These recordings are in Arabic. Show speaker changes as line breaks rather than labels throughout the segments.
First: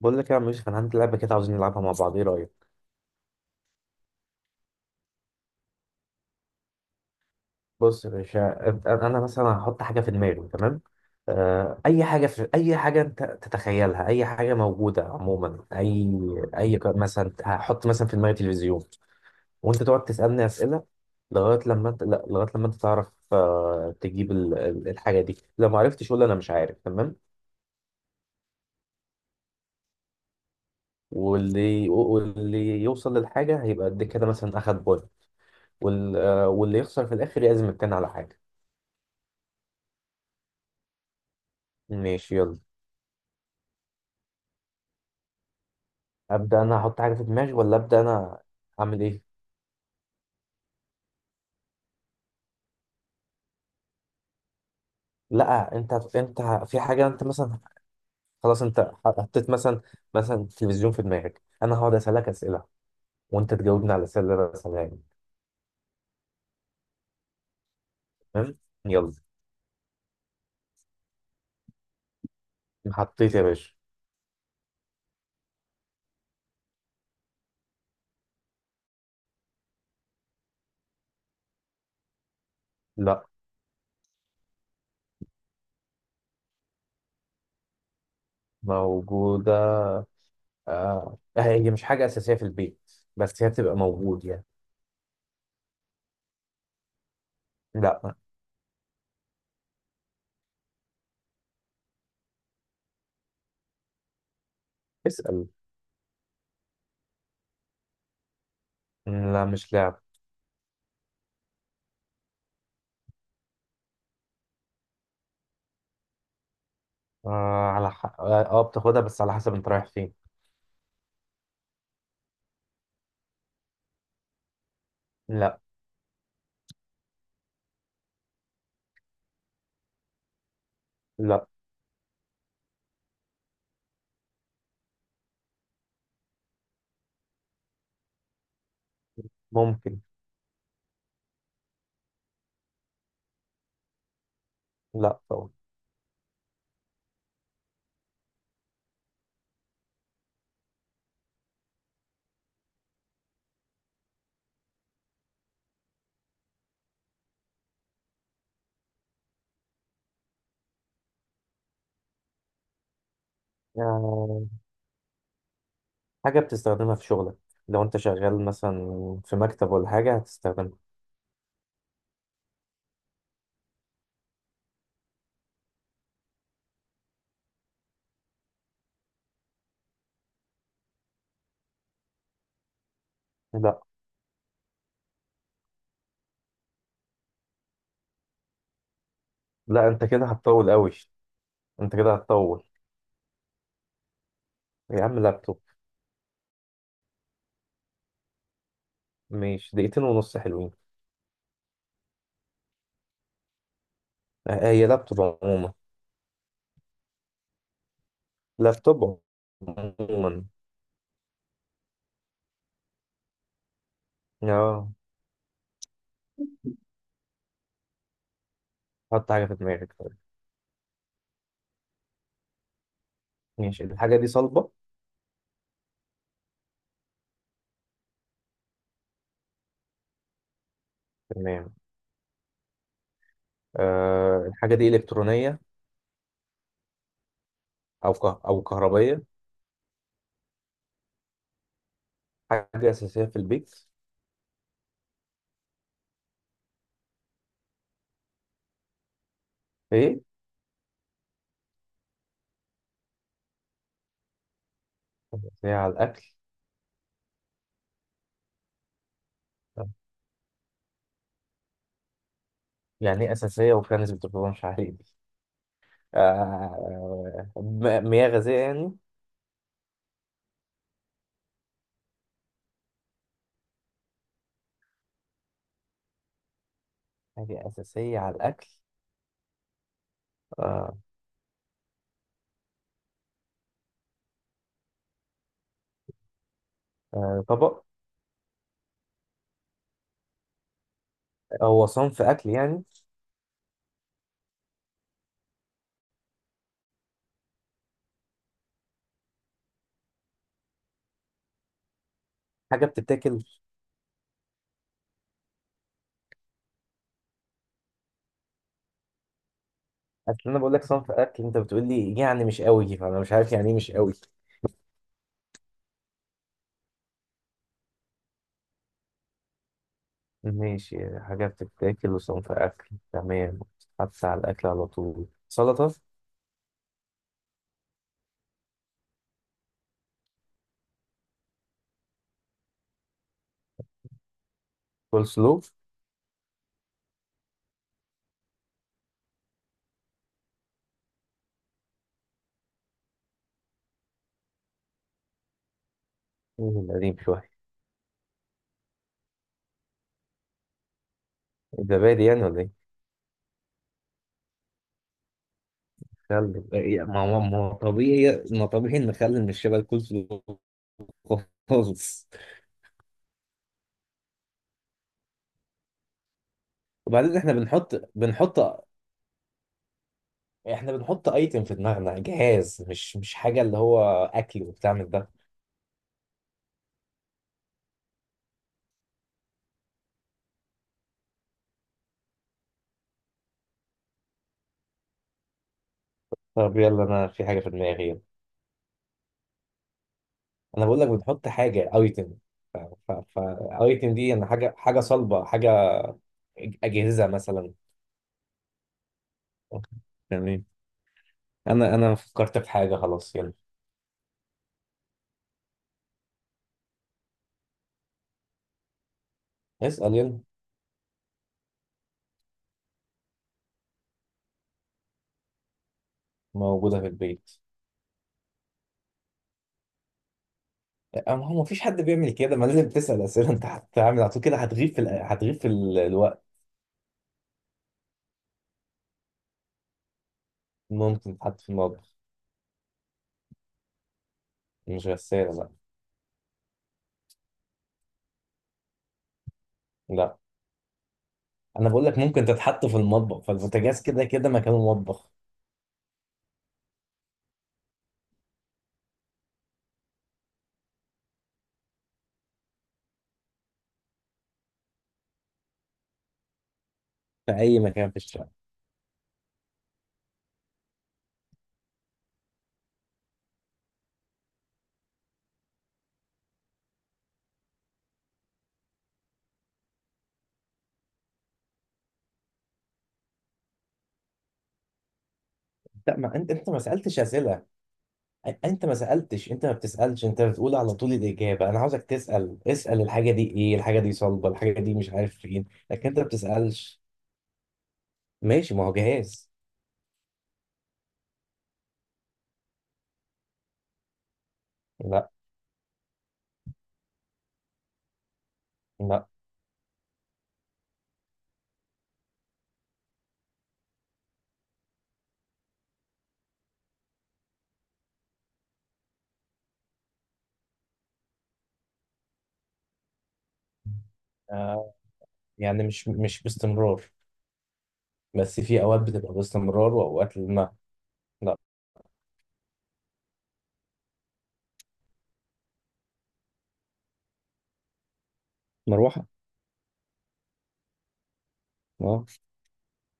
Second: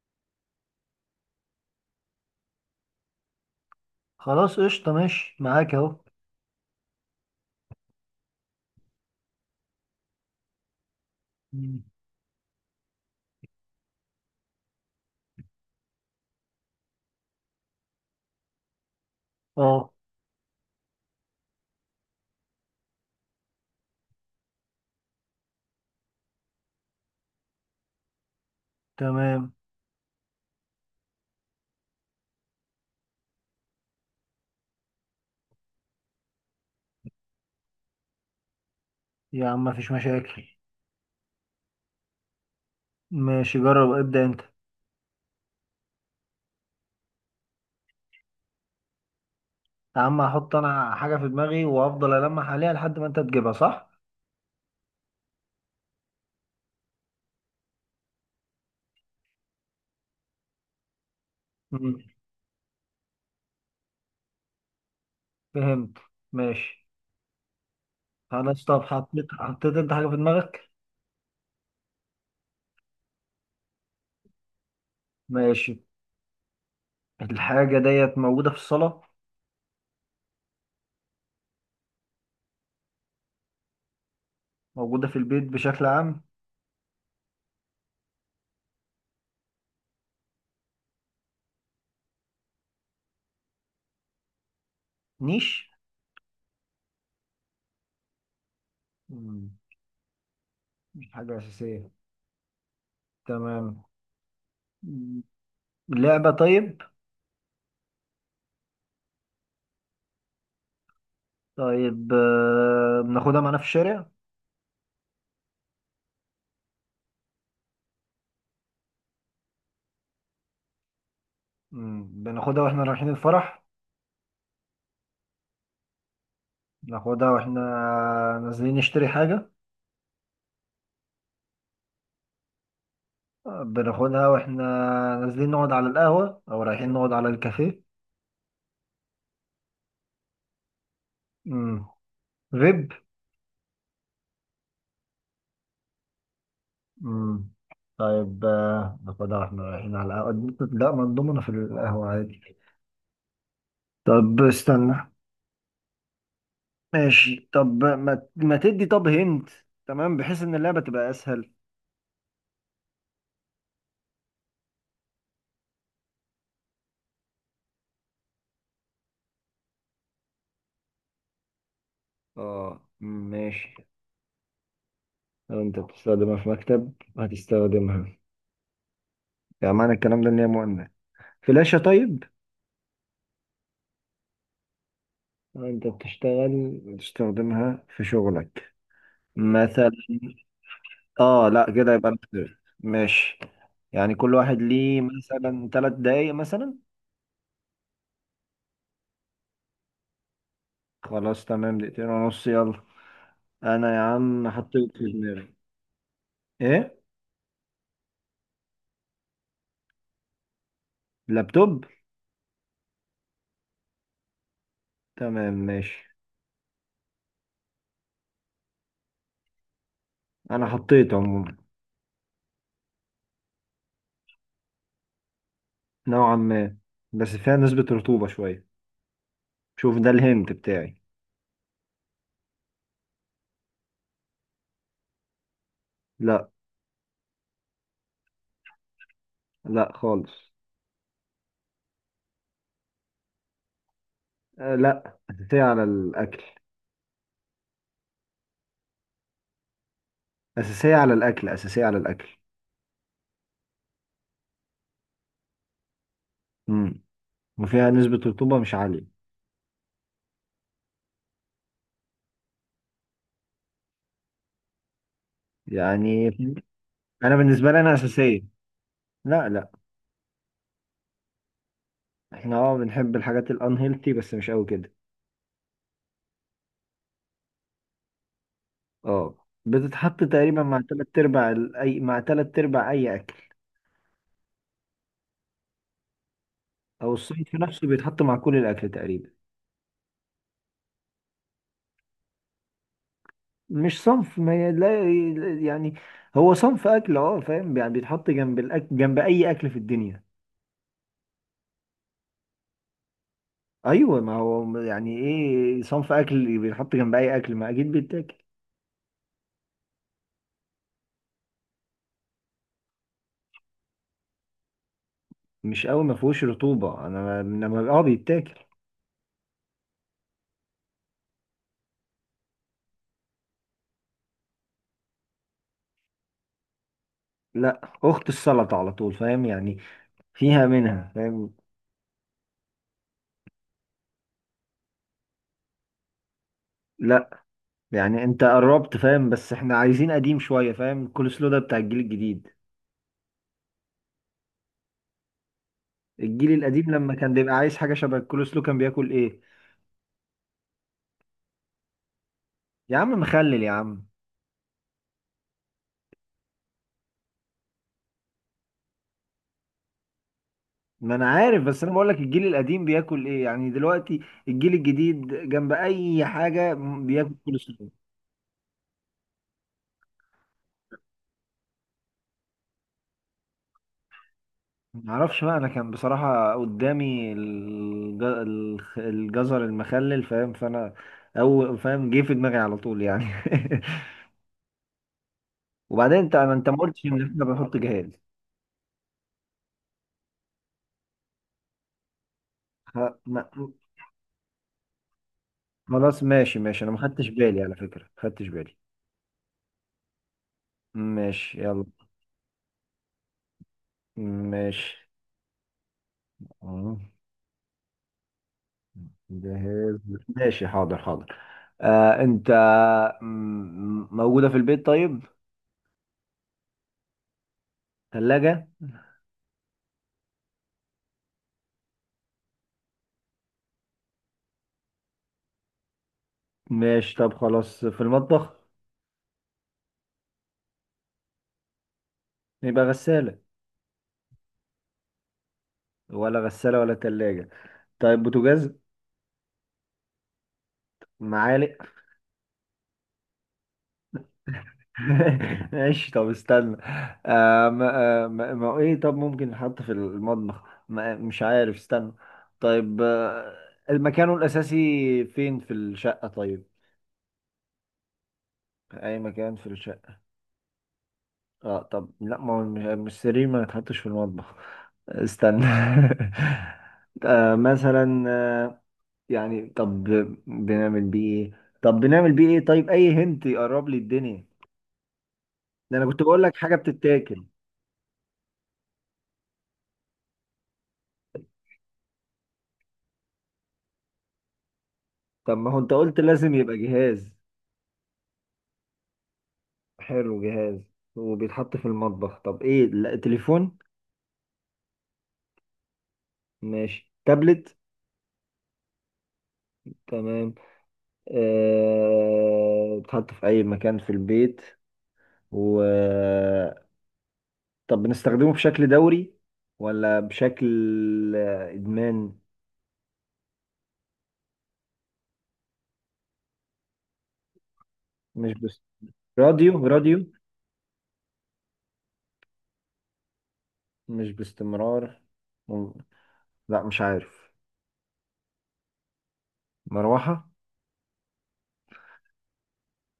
بقول لك يا عم يوسف، انا عندي لعبه كده عاوزين نلعبها مع بعض، ايه رايك؟
خلاص قشطة، ماشي معاك اهو.
بص يا باشا. انا مثلا هحط حاجه في دماغي، تمام؟
مم.
اي حاجه، في اي حاجه انت تتخيلها، اي حاجه موجوده عموما. اي مثلا هحط مثلا في دماغي تلفزيون، وانت
اه.
تقعد تسالني اسئله لغايه لما انت لا لغايه لما انت تعرف، تجيب الحاجه دي. لو ما عرفتش قول انا مش عارف، تمام؟
تمام.
واللي يوصل للحاجه هيبقى قد كده، مثلا اخد بوينت. واللي يخسر في الاخر يعزم التاني على حاجه.
يا عم مفيش مشاكل.
ماشي يلا.
ماشي، جرب ابدأ انت.
ابدا انا احط حاجه في دماغي، ولا ابدا انا اعمل ايه؟
يا عم هحط انا حاجة في دماغي وافضل ألمح عليها لحد ما انت تجيبها، صح؟
لا، انت في حاجه انت مثلا، خلاص انت حطيت مثلا، مثلا تلفزيون في دماغك، انا هقعد
مم.
اسالك اسئله وانت تجاوبني على الاسئله اللي انا بسالها لك.
فهمت. ماشي.
تمام
خلاص، طب
يلا.
حطيت انت حاجة في دماغك؟
حطيت يا باشا.
ماشي. الحاجة ديت موجودة في الصالة؟
لا،
موجودة في البيت بشكل عام؟
موجوده. آه، هي مش حاجه اساسيه في البيت بس هي بتبقى موجود يعني.
نيش.
لا.
مم. مش حاجة أساسية. تمام. مم.
اسال.
لعبة؟ طيب.
لا مش لعب.
طيب، بناخدها معانا في الشارع؟
آه على حق، اه، بتاخدها بس على حسب انت رايح فين.
مم. بناخدها واحنا رايحين الفرح؟
لا.
بناخدها واحنا نازلين نشتري حاجة؟
لا.
بناخدها واحنا نازلين نقعد على القهوة أو رايحين نقعد على الكافيه؟
ممكن.
مم. فيب؟
لا طبعا.
مم. طيب، ناخدها واحنا رايحين على القهوة. لا، ما نضمنا في القهوة عادي. طب استنى. ماشي، طب ما تدي، طب هنت. تمام، بحيث إن اللعبة تبقى أسهل.
آه. حاجة بتستخدمها في شغلك، لو انت شغال مثلا في مكتب ولا حاجة هتستخدمها.
اه، مم، ماشي. لو انت بتستخدمها في مكتب هتستخدمها. يعني معنى الكلام ده ان هي مؤنث. فلاشة؟ طيب.
لا.
انت بتشتغل بتستخدمها في شغلك؟ مم.
لا
مثلا.
انت كده هتطول قوي.
اه، لا، كده
انت
يبقى
كده هتطول.
ماشي. يعني كل واحد ليه
يا عم لابتوب.
مثلا ثلاث دقايق مثلا.
ماشي دقيقتين ونص حلوين.
خلاص، تمام، دقيقتين ونص، يلا. انا يا عم
اه، هي
حطيت في
لابتوب
دماغي.
عموما.
ايه؟
لابتوب عموما.
لابتوب.
اه.
تمام، ماشي.
حط حاجة في دماغك طيب.
انا حطيت عموما.
ماشي، الحاجة دي صلبة؟
نوعا ما. بس فيها نسبة رطوبة شوية. شوف ده الهنت بتاعي.
تمام. آه، الحاجة دي إلكترونية
لا،
أو كهربية؟
لا خالص.
حاجة أساسية في البيت؟
لا، أساسية على الأكل.
إيه؟
أساسية على الأكل. أساسية على الأكل.
أساسية على الأكل؟
مم. وفيها نسبة رطوبة مش عالية.
يعني إيه أساسية وفي ناس بتبقى مش عارف؟
يعني أنا بالنسبة لي أنا
مياه
أساسية.
غازية يعني؟
لا لا. إحنا بنحب الحاجات الأنهيلتي بس مش أوي كده.
حاجة أساسية على الأكل.
بتتحط تقريبا مع
آه،
تلات أرباع أي مع تلات أرباع أي أكل. أو الصيد في
طبق؟
نفسه بيتحط مع كل الأكل تقريبا.
هو صنف أكل يعني؟
مش صنف، ما ي- لا ي- يعني هو صنف أكل، فاهم، يعني بيتحط جنب الأكل، جنب أي أكل في الدنيا.
حاجة بتتاكل؟
أيوه، ما هو يعني إيه صنف أكل بيتحط جنب أي أكل، ما أكيد بيتاكل.
أصل أنا بقول لك صنف أكل أنت بتقول لي يعني مش قوي، فأنا مش عارف يعني إيه مش قوي.
مش قوي، ما فيهوش رطوبة، انا لما بيتاكل.
ماشي، حاجة بتتاكل وصنف أكل، تمام. حتى على الأكل على طول، سلطة؟
لا، اخت السلطه على طول، فاهم يعني؟ فيها منها، فاهم؟
كول سلو؟
لا. يعني انت قربت، فاهم، بس احنا عايزين قديم شويه، فاهم؟ الكول سلو ده بتاع الجيل الجديد. الجيل
إيه
القديم لما
قديم
كان
شوية؟
بيبقى عايز حاجه شبه الكول سلو كان بياكل ايه؟
زبادي يعني ولا إيه؟
يا عم مخلل يا عم.
خل إيه، ما هو طبيعي، ما طبيعي إن خل مش شبه الكول سلو.
ما انا عارف، بس انا بقول لك
خالص.
الجيل القديم بياكل ايه يعني دلوقتي. الجيل الجديد جنب اي حاجه بياكل
وبعدين إحنا
كول سلو.
بنحط، احنا بنحط ايتم في دماغنا جهاز، مش حاجه اللي هو اكل وبتاع من ده.
معرفش بقى، انا كان بصراحة قدامي الجزر المخلل، فاهم؟ فانا، او فاهم، جه في دماغي على طول يعني. وبعدين انت ما
طب يلا
قلتش ان
انا
احنا
في حاجه في
بنحط
دماغي
جهاز.
يلا. انا بقول لك بنحط حاجه ايتم. ف ف
خ-
ف
ما-
ايتم دي انا حاجه، حاجه صلبه، حاجه
خلاص، ماشي ماشي، انا ما
اجهزه
خدتش بالي،
مثلا.
على فكرة ما خدتش بالي.
أوكي. تمام.
ماشي يلا.
انا فكرت في حاجه، خلاص يلا.
ماشي. آه، جهاز.
اسال يلا.
ماشي، حاضر حاضر. انت، موجودة في البيت؟ طيب،
موجوده في البيت.
ثلاجة؟
أما هو مفيش حد بيعمل كده، ما لازم تسال اسئله، انت هتعمل على طول كده هتغيب في هتغيب في الوقت.
ماشي، طب خلاص في المطبخ.
ممكن تحط في المطبخ.
يبقى غسالة؟
مش غساله لا.
ولا غسالة ولا تلاجة. طيب بوتاجاز؟
لا.
معالق؟
انا بقول لك ممكن تتحط في المطبخ، فالبوتاجاز كده كده مكانه مطبخ.
ماشي، طب استنى. ما هو ايه؟ طب ممكن نحط في المطبخ. ما مش عارف، استنى. طيب، مكانه الأساسي فين في الشقة؟ طيب،
في اي مكان في الشارع.
أي مكان في الشقة. اه، طب لا، ما هو مش السرير ما يتحطش في المطبخ. استنى. مثلا، يعني، طب بنعمل بيه ايه؟ طب بنعمل بيه ايه؟ طيب، أي هنت يقرب لي الدنيا. ده انا
لا
كنت
ما
بقول
انت
لك حاجه
ما سالتش
بتتاكل.
اسئله. انت ما سالتش، انت ما بتسالش، انت بتقول على طول الاجابه. انا عاوزك تسال، اسال الحاجه دي ايه، الحاجه دي صلبه، الحاجه دي مش عارف
طب
فين.
ما هو انت
لكن انت
قلت
ما
لازم يبقى
بتسالش.
جهاز.
ماشي، ما هو جهاز.
حلو، جهاز وبيتحط في المطبخ. طب ايه؟ لا، تليفون؟
لا.
ماشي، تابلت؟
لا.
تمام. بيتحط في اي مكان في البيت. و طب بنستخدمه بشكل دوري، ولا بشكل ادمان؟
آه، يعني مش باستمرار،
مش
بس
بس،
في اوقات بتبقى
راديو؟
باستمرار
راديو.
واوقات لا. لا.
مش باستمرار. مم. لا مش عارف.
مروحه.
مروحه؟
اه.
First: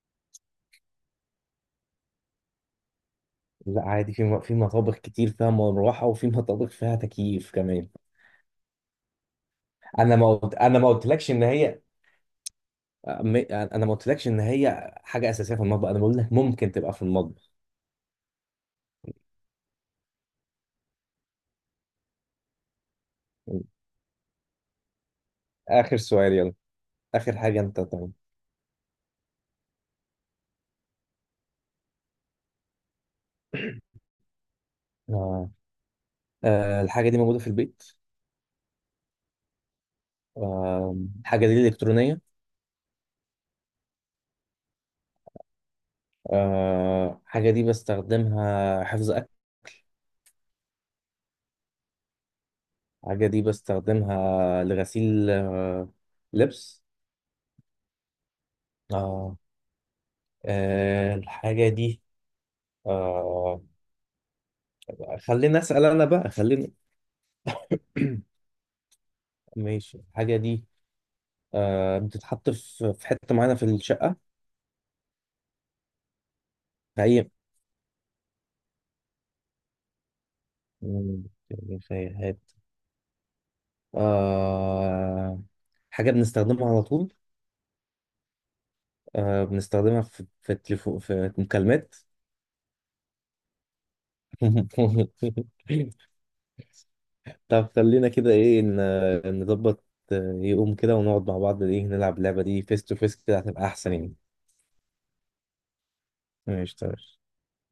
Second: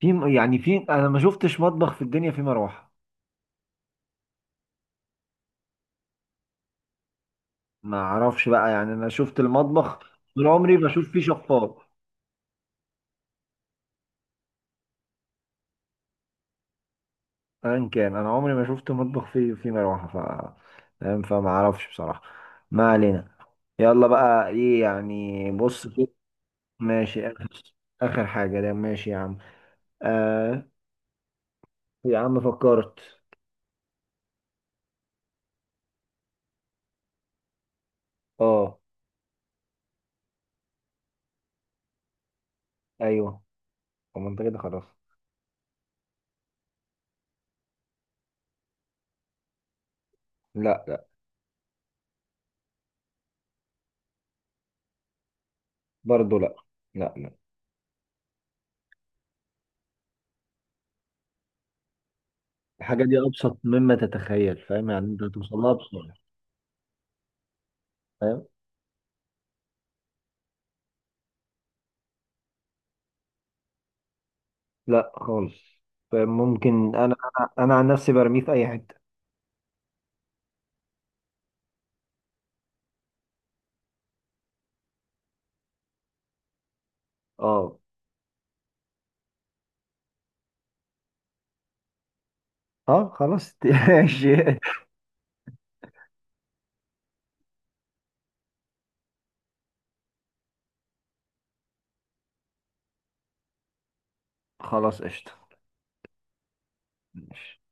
في، يعني في، انا ما شفتش مطبخ في الدنيا فيه مروحه.
لا عادي، في مطابخ كتير فيها مروحه، وفي مطابخ فيها تكييف كمان.
ما اعرفش بقى، يعني انا شفت المطبخ
انا ما
طول
قلت-
عمري
انا ما
بشوف فيه
قلتلكش ان
شفاط.
هي، انا ما قلتلكش ان هي حاجه اساسيه في المطبخ، انا بقول لك ممكن تبقى في المطبخ.
ان كان انا عمري ما شفت مطبخ فيه مروحه، ف فاهم، فما اعرفش بصراحه. ما علينا. يلا بقى ايه يعني؟ بص
اخر
كده.
سؤال يلا.
ماشي،
اخر حاجه
اخر.
انت تعمل.
اخر حاجه، ده ماشي يا عم. آه. يا عم فكرت.
آه. آه، الحاجه دي موجوده في البيت.
اه.
آه، الحاجه دي الكترونيه.
ايوه. طب ما انت كده خلاص.
آه، حاجه دي بستخدمها حفظ اكل؟
لا لا.
حاجه دي بستخدمها لغسيل، آه،
برضه لا.
لبس؟
لا لا.
آه. آه، الحاجه دي.
الحاجه دي ابسط
آه.
مما تتخيل، فاهم؟ يعني انت
خليني
توصلها
اسال انا
بسرعه.
بقى، خليني.
فاهم.
ماشي، الحاجه دي آه بتتحط في حتة معينة في الشقة؟
لا خالص. فممكن
في
انا
أي،
انا أنا عن نفسي برميه في اي حته.
رفايات؟ آه، حاجة بنستخدمها على طول.
اه.
آه، بنستخدمها في التليفون في مكالمات.
اه، خلاص. ماشي.
طب خلينا كده إيه نظبط، يقوم كده ونقعد مع بعض، إيه نلعب اللعبة دي فيس تو فيس، كده هتبقى أحسن يعني.
خلاص قشطه.
ماشي تمام.
ماشي.